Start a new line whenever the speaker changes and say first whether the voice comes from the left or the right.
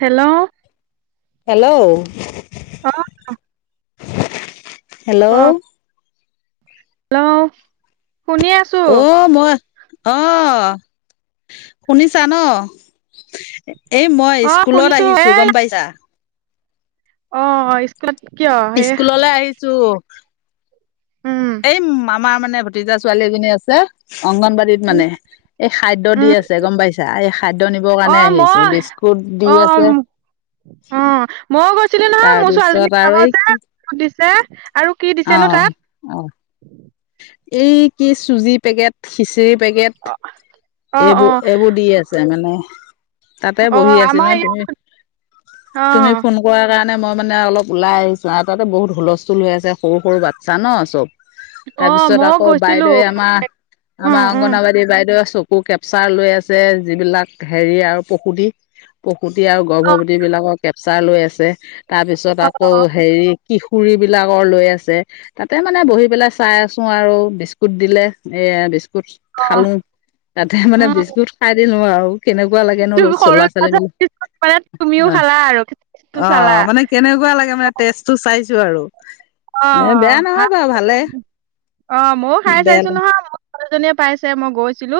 right: Hello
left: hello
right: অ কওক
left: hello
right: hello শুনি আছো
left: অ মই অ শুনিছা ন এই মই
right: অ
left: স্কুলত
right: শুনিছো
left: আহিছো
right: এ
left: গম পাইছা
right: অ অ স্কুলত কিয় এ
left: স্কুললৈ আহিছো
right: উম
left: এই মামাৰ মানে ভতিজা ছোৱালী এজনী আছে অংগনবাদীত
right: উম
left: মানে এই খাদ্য দি
right: উম
left: আছে গম পাইছা এই খাদ্য নিবৰ
right: অ
left: কাৰণে আহিছো
right: মই
left: বিস্কুট দি
right: অ
left: আছে
right: অ ময়ো গৈছিলো নহয় মোৰ
left: তাৰপিছত
right: ছোৱালীজনীক
left: আৰু
right: চাব
left: এই
right: যে
left: কি
right: সুধিছে আৰু কি
left: অ
right: দিছে নো
left: অ
right: তাত
left: এই কি চুজি পেকেট খিচিৰি
right: অ
left: পেকেট
right: অ
left: এইবোৰ এইবোৰ দি আছে মানে তাতে
right: অ
left: বহি আছিল
right: আমাৰ
left: নে
right: ইয়াত
left: তুমি
right: অ
left: তুমি ফোন কৰা কাৰণ মানে মই মানে অলপ ওলাই আহিছো আৰু তাতে বহুত হুলস্থুল হৈ আছে সৰু সৰু বাচ্ছা ন চব
right: অ
left: তাৰপিছত
right: মইও
left: আকৌ
right: গৈছিলো
left: বাইদেৱে আমাৰ
right: উম
left: আমাৰ
right: উম
left: অংগনবাদী বাইদেউ আছো কো কেপচাৰ লৈ আছে যিবিলাক হেৰি আৰু পসুধী সুটি আৰু
right: অ
left: গৰ্ভৱতীবিলাকৰ কেপচাৰ লৈ আছে তাৰপিছত
right: অ
left: আকৌ হেৰি কি খুুৰী বিলাকৰ লৈ আছে তাতে মানে বহি পেলাই চাই আছো আৰু বিস্কুট দিলে এ বিস্কুট বিস্কুট
right: অ
left: খালো তাতে মানে
right: উম
left: বিস্কুট খাই দিলো আৰু কেনেকুৱা লাগে ন
right: তুমি সৰু
left: চ'ৰা ছোৱালী বিলাক
right: মানে তুমিও
left: অ
right: খালা আৰু
left: অ
right: চালা
left: মানে কেনেকুৱা লাগে মানে তেজটো চাই
right: অ
left: বাৰু ভালে
right: অ ময়ো খাই
left: বেয়া
right: চাইছো নহয় মোৰ ছোৱালীজনীয়ে পাইছে মই গৈছিলো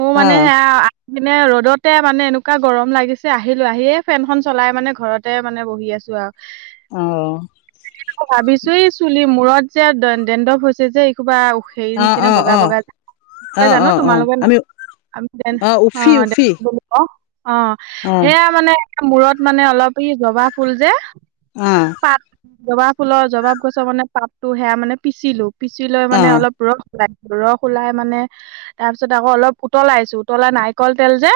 right: মোৰ
left: অ
right: মানে সেয়া পিনে ৰ'দতে মানে এনেকুৱা গৰম লাগিছে আহিলো আহিয়ে ফেনখনন চলাই মানে ঘৰতে মানে বহি আছো যোৱা
left: অহ
right: ভাবিছো ই চুলিৰ মূৰত যে দেণ্ডপ হৈছে যে এই কোবা হেৰি
left: অ
right: নিচিনা
left: অ
right: বগা
left: অ
right: বগা যে মই
left: অ
right: জানো
left: অ অ
right: তোমালোকে
left: আমি
right: আমি দে অ
left: উফি
right: দে
left: উফি
right: অহ
left: অ
right: সেয়া মানে মূৰত মানে অলপ ই জবা ফুল যে
left: অহ
right: পাত জবা ফুলৰ জবা গছৰ মানে পাতটো সেয়া মানে পিচিলো পিচি লৈ
left: অ
right: মানে অলপ ৰস ৰস ওলাই মানে তাৰপিছত আকৌ অলপ উতলাই আছো উতলা নাৰিকল তেল যে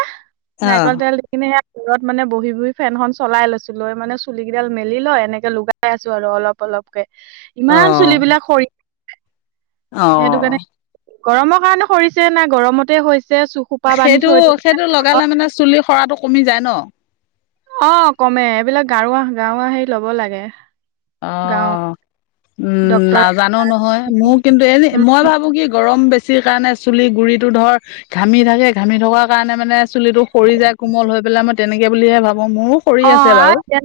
left: অ
right: নাৰিকল তেল দেকিনে সেয়া ঘৰত মানে বহি বহি ফেনখন চলাই লৈছো লৈ মানে চুলি কেইডাল মেলি লয় এনেকে লগাই আছো আৰু অলপ অলপকে ইমান চুলিবিলাক সৰি সেইটো কাৰণে
left: অহ
right: গৰমৰ কাৰণে সৰিছে না গৰমতে হৈছে চুখোপা বান্ধি
left: সেইটো
right: থৈ দিওঁ
left: সেইটো লগালে মানে চুলি সৰাটো কমি যায় ন
right: অহ কমে এইবিলাক ঘৰুৱা ঘৰুৱা হেৰি লব লাগে গাঁও
left: অহ উম
right: ডক্তৰ
left: নাজানো নহয় মোৰ
right: উম
left: কিন্তু এ যে মই ভাবো কি গৰম বেছি ওফিৰ কাৰণে চুলি গুৰিটো ধৰ ঘামি থাকে ঘামি থকা কাৰণে মানে চুলিটো সৰি যায় কোমল হৈ পেলাই মই তেনেকে বুলিহে ভাবো মোৰো সৰি
right: অহ
left: আছে বাৰু
right: আৰু দে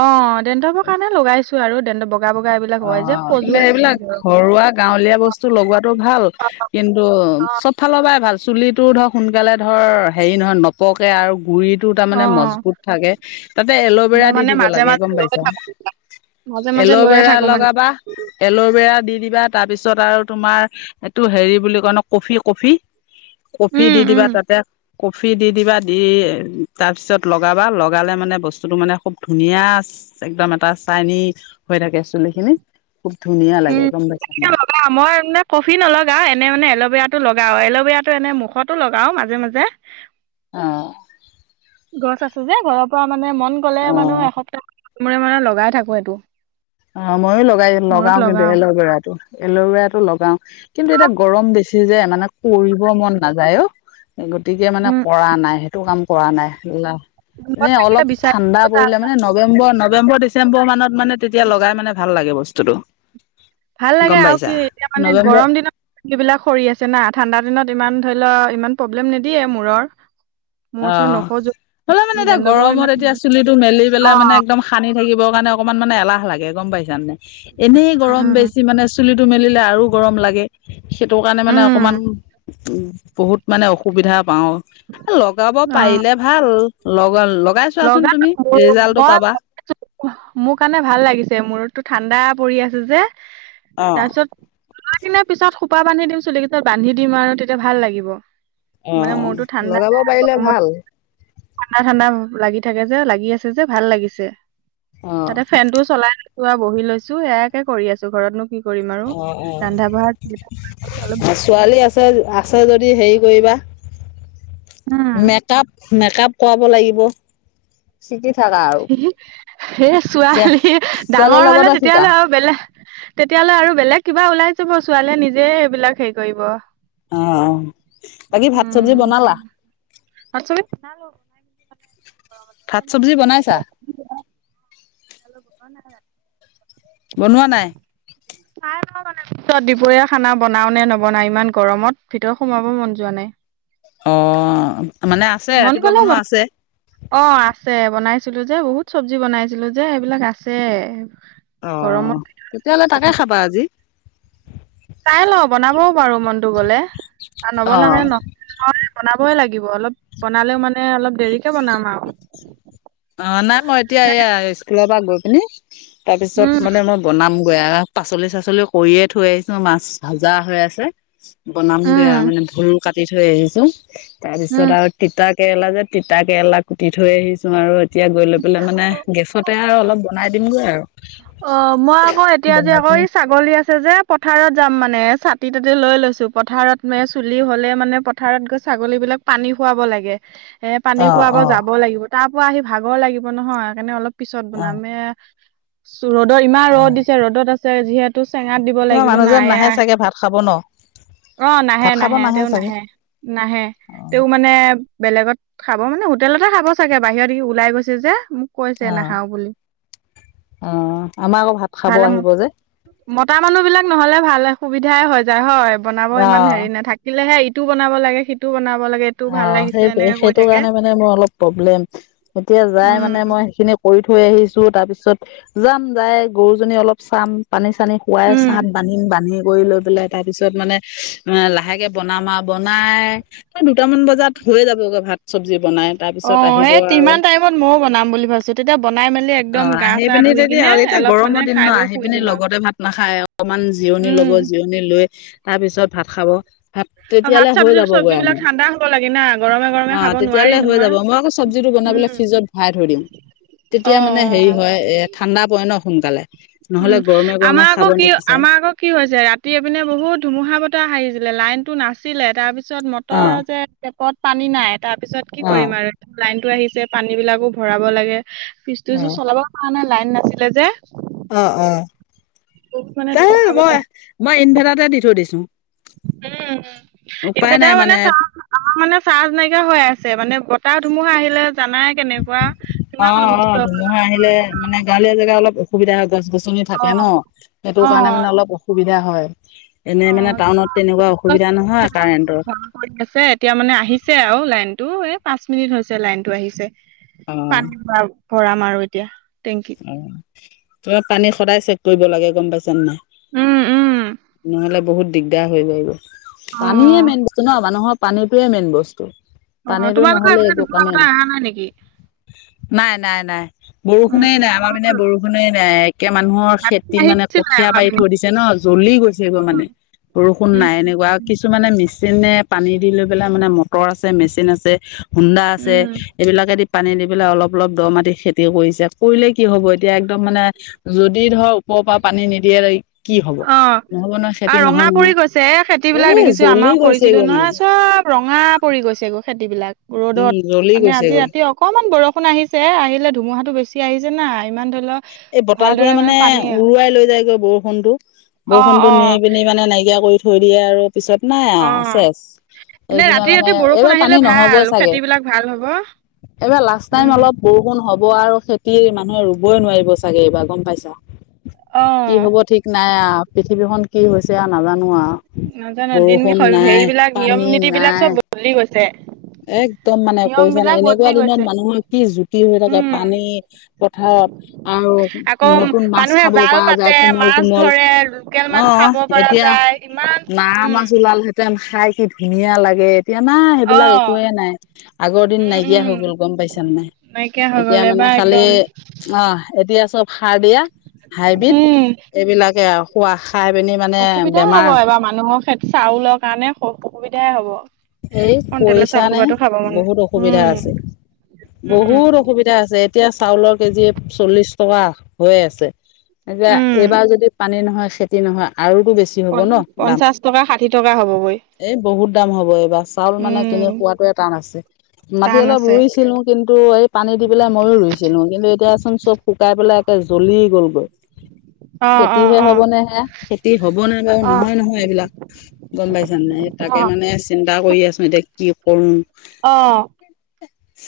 right: অহ দেণ্ডৱৰ কাৰণে লগাইছো আৰু দেণ্ডব
left: অক্ষ, এইবিলাক ঘৰুৱা গাঁৱলীয়া বস্তু লগোৱাটো ভাল।
right: অ
left: কিন্তু,
right: অ
left: চবফালৰ পৰাই ভাল। চুলিটো ধৰ সোনকালে ধৰ হেৰি নহয় নপকে আৰু গুৰিতটো
right: অ
left: তাৰমানে মজবুত থাকে তাতে
right: মই
left: এল'ভেৰা দি
right: মানে
left: দিব
right: মাজে
left: লাগে
right: মাজে
left: গম
right: লৈ
left: পাইছা।
right: থাকো মাজে মাজে লৈয়ে
left: এল'ভেৰা
right: থাকো। মানে
left: লগাবা এলবেৰা দি কিবা তাৰ পিছত আৰু তোমাৰ এইটো হেৰি বুলি কয় ন কফি কফি। কফি
right: উম
left: দি দিবা
right: উম
left: তাতে। কফি দি দিবা দি তাৰপিছত লগাবা। লগালে মানে বস্তুতটো মানে খুব ধুনীয়া আছে। একদম এটা চাইনি হৈ থাকে চুলি খিনি।
right: উমকেতিযা বা লগাও মই মেন কফি নলগা এনে মানে এল'ভেৰা টো লগাও এল'ভেৰা টো এনে মুখতো লগাও মাজে-মাজে।
left: অহঁ।
right: গছ আছে যে ঘৰৰ পৰা মানে মন গ'লে
left: অ
right: মানে এসপ্তাহ মৰে মানে লগাই থাকো এইটো।
left: অহ, মইয়ো লগাই লগাও কিন্তু এল'ভেৰাটো এল'ভেৰাটো লগাও কিন্তু এতিয়া গৰম বেছি। ই যে, মানে কৰিব মন নাযায়ও গতিকে মানে
right: উম
left: কৰা নাই সেই। টো কাম কৰা নাই।
right: মূৰত
left: এনে
right: থাকিলে
left: অলপ ঠাণ্ডা পৰিলে মানে
right: বিচাৰি
left: নৱেম্বৰ নৱেম্বৰ ডিচেম্বৰ মানত মানে তেতিয়া লগাই মানে ভাল লাগে বস্তুতটো।
right: ভাল লাগে আৰু কি এতিয়া মানে গৰম দিনত বিলাক সৰি আছে না ঠাণ্ডা দিনত ইমান ধৰি লোৱা ইমান প্ৰব্লেম নিদিয়ে মূৰৰ। মূৰ চুৰ
left: অহ,
right: নখজো
left: হলে মানে এতিয়া
right: ডেণ্ডবৰ
left: গৰমত
right: ইমান
left: এতিয়া চুলিটো মেলি
right: অ
left: পেলাই মানে একদম সানি থাকিব সেইকাৰণে মানে এলাহ লাগে গম পাইছা। এনেই গৰম
right: উম
left: বেছি মানে চুলি তোৰ মেলিলে আৰু গৰম লাগে সেইটো কাৰণে মানে অকমান
right: উম
left: উম বহুত মানে অসুবিধা পাওঁ লগাব
right: অ
left: পাৰিলে ভাল। লগ লগাই চোৱাচোন
right: লগা
left: তুমি
right: মই
left: ৰিজাল্টটো পাবা
right: মোৰ কাৰণে ভাল লাগিছে মূৰতো ঠাণ্ডা পৰি আছে যে,
left: অ
right: তাৰপিছত পিছত কোপা বান্ধি দিম চুলি কেইটাত বান্ধি দিম আৰু তেতিয়া ভাল লাগিব।
left: অ
right: মানে মোৰতো ঠাণ্ডা
left: লগাব পাৰিলে
right: গৰমত
left: ভাল
right: ঠাণ্ডা- ঠাণ্ডা লাগি থাকে যে লাগি আছে যে ভাল লাগিছে
left: অ
right: তাতে ফেনটোও চলাই। পোৰা বহি লৈছো এয়া কে কৰি আছো ঘৰতনো কি কৰিম আৰু
left: অ,
right: ৰন্ধা বঢ়া অলপ
left: অ ছোৱালী আছে। আ যদি হেৰি কৰিবা।
right: উম
left: মেকপ মেকপ কৰাব লাগিব চিট।
right: স ছোৱালী
left: ছোৱালীৰ
right: ডাঙৰ হলে
left: লগতে শিকা।
right: তেতিয়াহ'লে আৰু বেলেগ তেতিয়াহ'লে আৰু বেলেগ কিবা ওলাই যাব ছোৱালীয়ে নিজে এইবিলাক হেৰি কৰিব।
left: আহ বাকী ভাত চব্জি বনালা?
right: মে
left: ভাত
right: মানে
left: চব্জি বনাইছা?
right: অসমীয়া। ন
left: বনোৱা নাই।
right: মানে পিছত দুপৰীয়া খানা বনাও নে নবনাাই ইমান গৰমত ভিতৰত সোমাব মন যোৱা নাই। নে।
left: অ, মানে আছে
right: মন
left: ৰাতিপুৱা
right: গ'লে বনাম
left: বনোৱা আছে।
right: অ, আছে বনাইছিলো যে বহুত চব্জি বনাইছিলো যে, এইবিলাক আছে।
left: অ',
right: গৰমত
left: তেতিয়াহ'লে তাকে
right: খাব-
left: খাবা আজি।
right: চাই লও বনাবও পাৰো মনটো গলে, আৰু নবলালে
left: অ'
right: [unintelligible] বনাবই লাগিব। অলপ বনালেও মানে অলপ দেৰিকে বনাম আৰু।
left: অ', নাই মই এতিয়া এই স্কুলৰ পৰা গৈ পিনি, তাৰ পিছত
right: উম
left: মানে মই বনাম [unintelligible] পাচলি-চাচলি কৰিয়ে থৈ আহিছো মাছ ভাজা হৈ আছে। বনাম
right: উম
left: বেয়া মানে ভোল কাটি থৈ আহিছো, তাৰপিছত
right: উম
left: আৰু তিতাক কেৰেলা যে তিতা কেৰেলা কুটি থৈ আহিছো আৰু এতিয়া গৈ লৈ পেলাই মানে গেছতে আৰু অলপ বনাই দিমগৈ আৰু।
right: অ মই আকৌ এতিয়া যে আকৌ
left: পিনি
right: ছাগলী আছে যে পথাৰত যাম মানে ছাতি তাতে লৈ লৈছো পথাৰত মে চুলি হলে মানে পথাৰত গৈ ছাগলী বিলাক পানী খুৱাব লাগে এ পানী
left: অ
right: খুৱাব
left: অ
right: যাব লাগিব তাৰ পৰা আহি ভাগৰ লাগিব নহয় সেকাৰণে অলপ পিছত
left: অ অ
right: বনামে। ৰ'দত ইমান ৰ'দ দিছে ৰ'দত আছে যিহেতু চেঙাত দিব
left: তোমাৰ
right: লাগিব
left: মানুহজন
right: নাই আ
left: নাহে চাগে ভাত খাব ন
right: অ', নাহে,
left: ভাত খাব
right: নাহে তেওঁ
left: চাগে
right: নাহে, নাহে।
left: অ
right: তেও মানে বেলেগত খাব মানে হোটেলতে খাব চাগে বাহিৰত ই উলাই গৈছে যে। কৈছে নাখাওঁ বুলি
left: অ আমাৰ আকৌ ভাত খাব
right: ভালে,
left: আহিব যে
right: মতা মানুহ বিলাক নহলে ভালে সুবিধাই হৈ যায় হয় বনাব ইমান
left: অ
right: হেৰি নাই থাকিলেহে ইটো বনাব লাগে সিটো বনা
left: অ', সেইটোৱে সেইটো কাৰণে মানে মোৰ অলপ প্ৰব্লেম। এতিয়া যাই মানে
right: উম
left: মই সেইখিনি কৰি থ থৈ আহিছো তাৰপিছত, যাম যাই গৰুজনী অলপ চাম, পানী পানী খুৱাই
right: উম
left: চাম বান্ধিম বান্ধি কৰি লৈ পেলাই তাৰ পিছত মানে এ লাহেকে বনাম আৰু বনাই দুটামান বজাত হৈয়ে যাবগে ভাত চব্জি। বনাই তাৰ পিছত
right: অ',
left: আহিব
right: সেই
left: আৰু
right: তিমান টাইমত মইও বনাম বুলি ভাবিছো তেতিয়া বনাই মেলি একদম
left: অ',
right: গা
left: আহি
right: চা
left: পিনি
right: ধুই
left: [unintelligible]
right: কিনে
left: এতিয়া
right: অলপ মানে
left: গৰমৰ দিন ন
right: খাই বৈ
left: আহি
right: শুই
left: পিনি
right: দিম আৰু
left: লগতে ভাত না খাই অকমান জিৰণি লব
right: উম
left: জিৰণি লৈ, তাৰ পিছত ভাত খাব। ভাত
right: আৰু ভাত
left: তেতিয়ালৈ হৈ
right: চব্জি
left: যাবগৈ
right: চব্জিবিলাক
left: আমাৰ
right: ঠাণ্ডা হ'ব লাগে না গৰমে গৰমে
left: অ',
right: খাব নোৱাৰি
left: তেতিয়ালৈ হৈ যাব
right: নহয়
left: মই আকৌ চব্জিটো বনাই পেলে
right: উম
left: ফ্ৰিজত ভৰাই থৈ দিম,
right: অ
left: তেতিয়া মানে হেৰি হয় এ ঠাণ্ডা পৰে ন সোনকালে। নহ'লে
right: উম
left: গৰমে গৰমে
right: আমাৰ আকৌ
left: খাব
right: কি
left: নিবিচাৰে
right: আমাৰ আকৌ কি হৈছে ৰাতি এপিনে বহুত ধুমুহা বতৰা আহিছিলে লাইন টো নাছিলে তাৰপিছত মটৰৰ
left: অ',
right: যে টেপত পানী নাই তাৰপিছত কি
left: অ',
right: কৰিম আৰু লাইন টো আহিছে পানী বিলাকো ভৰাব লাগে ফ্ৰিজট [unintelligible] ো
left: অ'।
right: চলাব পৰা নাই লাইন নাছিলে যে।
left: অ', অ,
right: বহুত মানে
left: তেই
right: ধুমুহা বতাহ
left: মই-মই ইনভাৰ্টাটো দি থৈ দিছো।
right: উম,
left: উপায়
right: ইনভেটাৰ
left: নাই
right: মানে আমাৰ মানে চাৰ্জ নাইকিয়া হৈ আছে মানে বতাহ ধুমুহা আহিলে জানাই কেনেকুৱা, কিমান
left: অ', অ',
right: অনিষ্ট
left: ধুমুহা আহিলে মানে
right: [unintelligible]
left: গাঁৱলীয়া জেগা অলপ অসুবিধা হয় গছ গছনি থাকে ন,
right: অ
left: সেইটো
right: অ,
left: কাৰণে মানে অলপ অসুবিধা হয়। এনেই
right: অ,
left: মানে টাউনত তেনেকুৱা
right: গছ
left: অসুবিধা
right: গছ
left: নহয় কাৰেণ্টৰ।
right: বন্ধ কৰি আছে এতিয়া মানে আহিছে আৰু লাইন। টো এ পাঁচ মিনিট হৈছে লাইনটো আহিছে,
left: অ',
right: পানী ভ ভৰাম আৰু এতিয়া। টেংকিত।
left: [unintelligible] সদায় চেক কৰিব লাগে গম পাইচা নে নাই,
right: উম, উম।
left: নহলে বহুত দিগদাৰ হৈ গৈ গৈ।
right: অ,
left: পানীয়ে মেইন বস্তু ন মানুহৰ পানীটোয়ে মেইন বস্তু।
right: অ,
left: পানীটো
right: তোমালোকৰ
left: নহলে
right: এইফালে
left: একো
right: দুখুৱা
left: কামেই,
right: বতাহ অহা নাই নেকি?
left: নাই, নাই, নাই। ষুণে নাই আমাৰ পিনে
right: উম,
left: বৰষুণে নাই। একে মানুহৰ
right: ৰাতি
left: খেতি মানে
right: আহিছিলে
left: কঠীয়া
right: আমাৰ
left: পাৰি
right: পিনে।
left: থৈ দিছে ন জ্বলি গৈছেগৈ মানে। বৰষুণ
right: উম, উম।
left: নাই এনেকুৱা কিছুমানে মিছ চিনে পানী দি লৈ পেলাই মানে মটৰ আছে, মেচিন আছে, হোন্দা আছে
right: উম
left: এইবিলাকে দি পানী দি পেলাই অলপ অলপ দ' মাটি খেতি কৰিছে। কৰিলে কি হব এতিয়া একদম মানে যদি ধৰ ওপৰৰ পৰা পানী নিদিয়ে। কি হ'ব
right: অ।
left: নহব ন।
right: আৰু ৰঙা পৰি গৈছে এ খেতি বিলাক দেখিছো
left: জ্বলি
right: আমাৰ কৰিছিলো
left: গৈছেগৈ মানে
right: নহয় চব ৰঙা পৰি গৈছে গ খেতি বিলাক।
left: উম
right: ৰ'দত
left: জ্বলি
right: মানে আজি
left: গৈছেগৈ
right: ৰাতি অকমান বৰষুণ আহিছে আহিলে ধুমুহাটো বেছি আহিছে না ইমান। ধৰি লওক
left: এই বতাহটোৱে
right: ভালদৰে
left: মানে
right: পানী
left: উৰুৱাই লৈ যায়গৈ বৰষুণটো।
right: অ
left: বৰষুণটো
right: অ
left: নি পিনি মানে নাইকিয়া কৰি থৈ দিয়ে আৰু পিছত নাই
right: অ
left: আও চেচ।
right: এনে
left: এইপিনে
right: ৰাতি
left: মানে
right: ৰাতি বৰষুণ
left: এইবাৰ পানী
right: আহিলে ভাল
left: নহবই চাগে।
right: খেতি বিলাক ভাল হব
left: এইবাৰ লাষ্ট টাইম
right: উম
left: অলপ বৰষুণ হ'ব। ব আৰু খেতি মানুহে ৰুবই নোৱাৰিব চাগে এইবাৰ গম পাইছ।
right: অ
left: কি হব ঠিক নাই আ পৃথিৱীখন কি হৈছে নাজানো আৰু
right: নাজানো দিন
left: বৰষুণ নাই
right: হেৰিবিলাক নিয়ম
left: পানী
right: নীতি বিলাক চব
left: নাই।
right: বদলি গৈছে
left: একদম মানে
right: নিয়ম
left: কৈছা নে
right: বিলাক
left: এনেকুৱা
right: বদলি
left: দিনত
right: গৈছে
left: মানুহৰ কি জুতি হৈ থাকে
right: উম
left: পানী। [unintelligible] আৰু
right: আকৌ
left: নতুন মাছ
right: মানুহে
left: খাব
right: জাল
left: পৰা
right: পাতে
left: যায় কোমল
right: মাছ
left: কোমল
right: ধৰে লোকেল
left: অ
right: মাছ খাব পৰা
left: এতিয়া।
right: যায় ইমান
left: না
right: উম
left: মাছ ওলাল হেঁতেন খাই কি ধুনীয়া লাগে এতিয়া না
right: অ
left: সেইবিলাক একোয়ে নাই, আগৰ দিন
right: উম
left: নাইকিয়া
right: উম
left: হৈ গ'ল গম পাইছানে নাই?
right: নাইকিয়া হৈ
left: এতিয়া
right: গ'ল
left: মানে
right: এবাৰ
left: খালি,
right: একদম
left: অ', এতিয়া সব সাৰ দিয়া। হাইব্ৰীড,
right: উম
left: এইবিলাকে আউ খোৱা খাই পিনি মানে
right: অসুবিধাই হ'ব
left: বেমাৰ
right: এবাৰ মানুহৰ খে চাউলৰ কাৰণে স অসুবিধাই হ'ব।
left: এই
right: কণটলৰ চাউল
left: কৰিছানে
right: সোপাটো খাব মানে
left: বহুত অসুবিধা
right: উম
left: আছে।
right: উম
left: বহুত অসুবিধা আছে এতিয়া চাউলৰ কেজি চল্লিশ টকা হৈ আছে। এয়া
right: উম
left: এইবাৰ যদি পানী নহয় খেতি নহয় আৰু বেছি
right: প
left: হ'ব ন দাম
right: পঞ্চাশ টকা ষাঠি টকা হ'বগৈ
left: এই বহুত দাম হ'ব। কিবা চাউল মানে
right: উম
left: কিনি খোৱাাটোৱে টান আছে। মাটি
right: টান
left: অলপ
right: আছে
left: ৰুইছিলো কিন্তু এই পানী দি পেলাই মইো ৰুইছিলো কিন্তু এতিয়াচোন চব। শুকাই পেলাই একে জ্বলি গ'লগৈ।
right: অ অ
left: খেতিহে
right: অ
left: হব নে সেয়া খেতি হব নাই বাৰু
right: অ
left: নহয় নহয় এইবিলাক গম পাইছা নে তাক
right: অ
left: তাকে মানে চিন্তা কৰি আছোঁ এতিয়া কি কৰোঁ।
right: অ।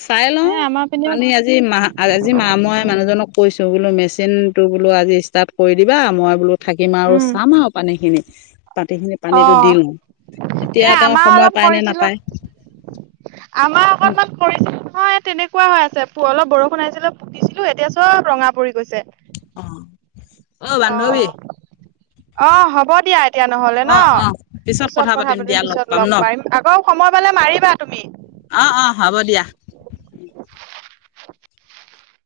left: চাই
right: সেই
left: লওঁ।
right: আমাৰ পিনেও
left: পানী আজি মাহ আজি মা মই মানুহজনক কৈছো বোলো মেচিনটো বোলো আজি ষ্টাৰ্ট কৰি দিবা মই বোলো থাকিম আৰু
right: উম
left: চাম আৰু পানীখিনি। পাতি খিনি পানীতো
right: অ
left: দি লওঁ এতিয়া
right: এ
left: তেওঁ।
right: আমাৰ
left: সময়
right: অলপ
left: পায় নে
right: কৰিছিলো
left: নাপায়
right: আমাৰ অকনমান কৰিছিল। অ তেনেকুৱা হৈ আছে অলপ বৰষুণ আছিলে পুতিছিলো এতিয়া চব ৰঙা পৰি গৈছে।
left: অ অ বান্ধৱী
right: অ হ'ব দিয়া তেতিয়া নহলে ন
left: অ অ
right: পিছত কথা পাতিম
left: দিয়া
right: পিছত
left: পাম
right: লগ
left: ন
right: পাৰিম আকৌ সময় পালে মাৰিবা তুমি।
left: অ অ হ'ব দিয়া।
right: [unintelligible]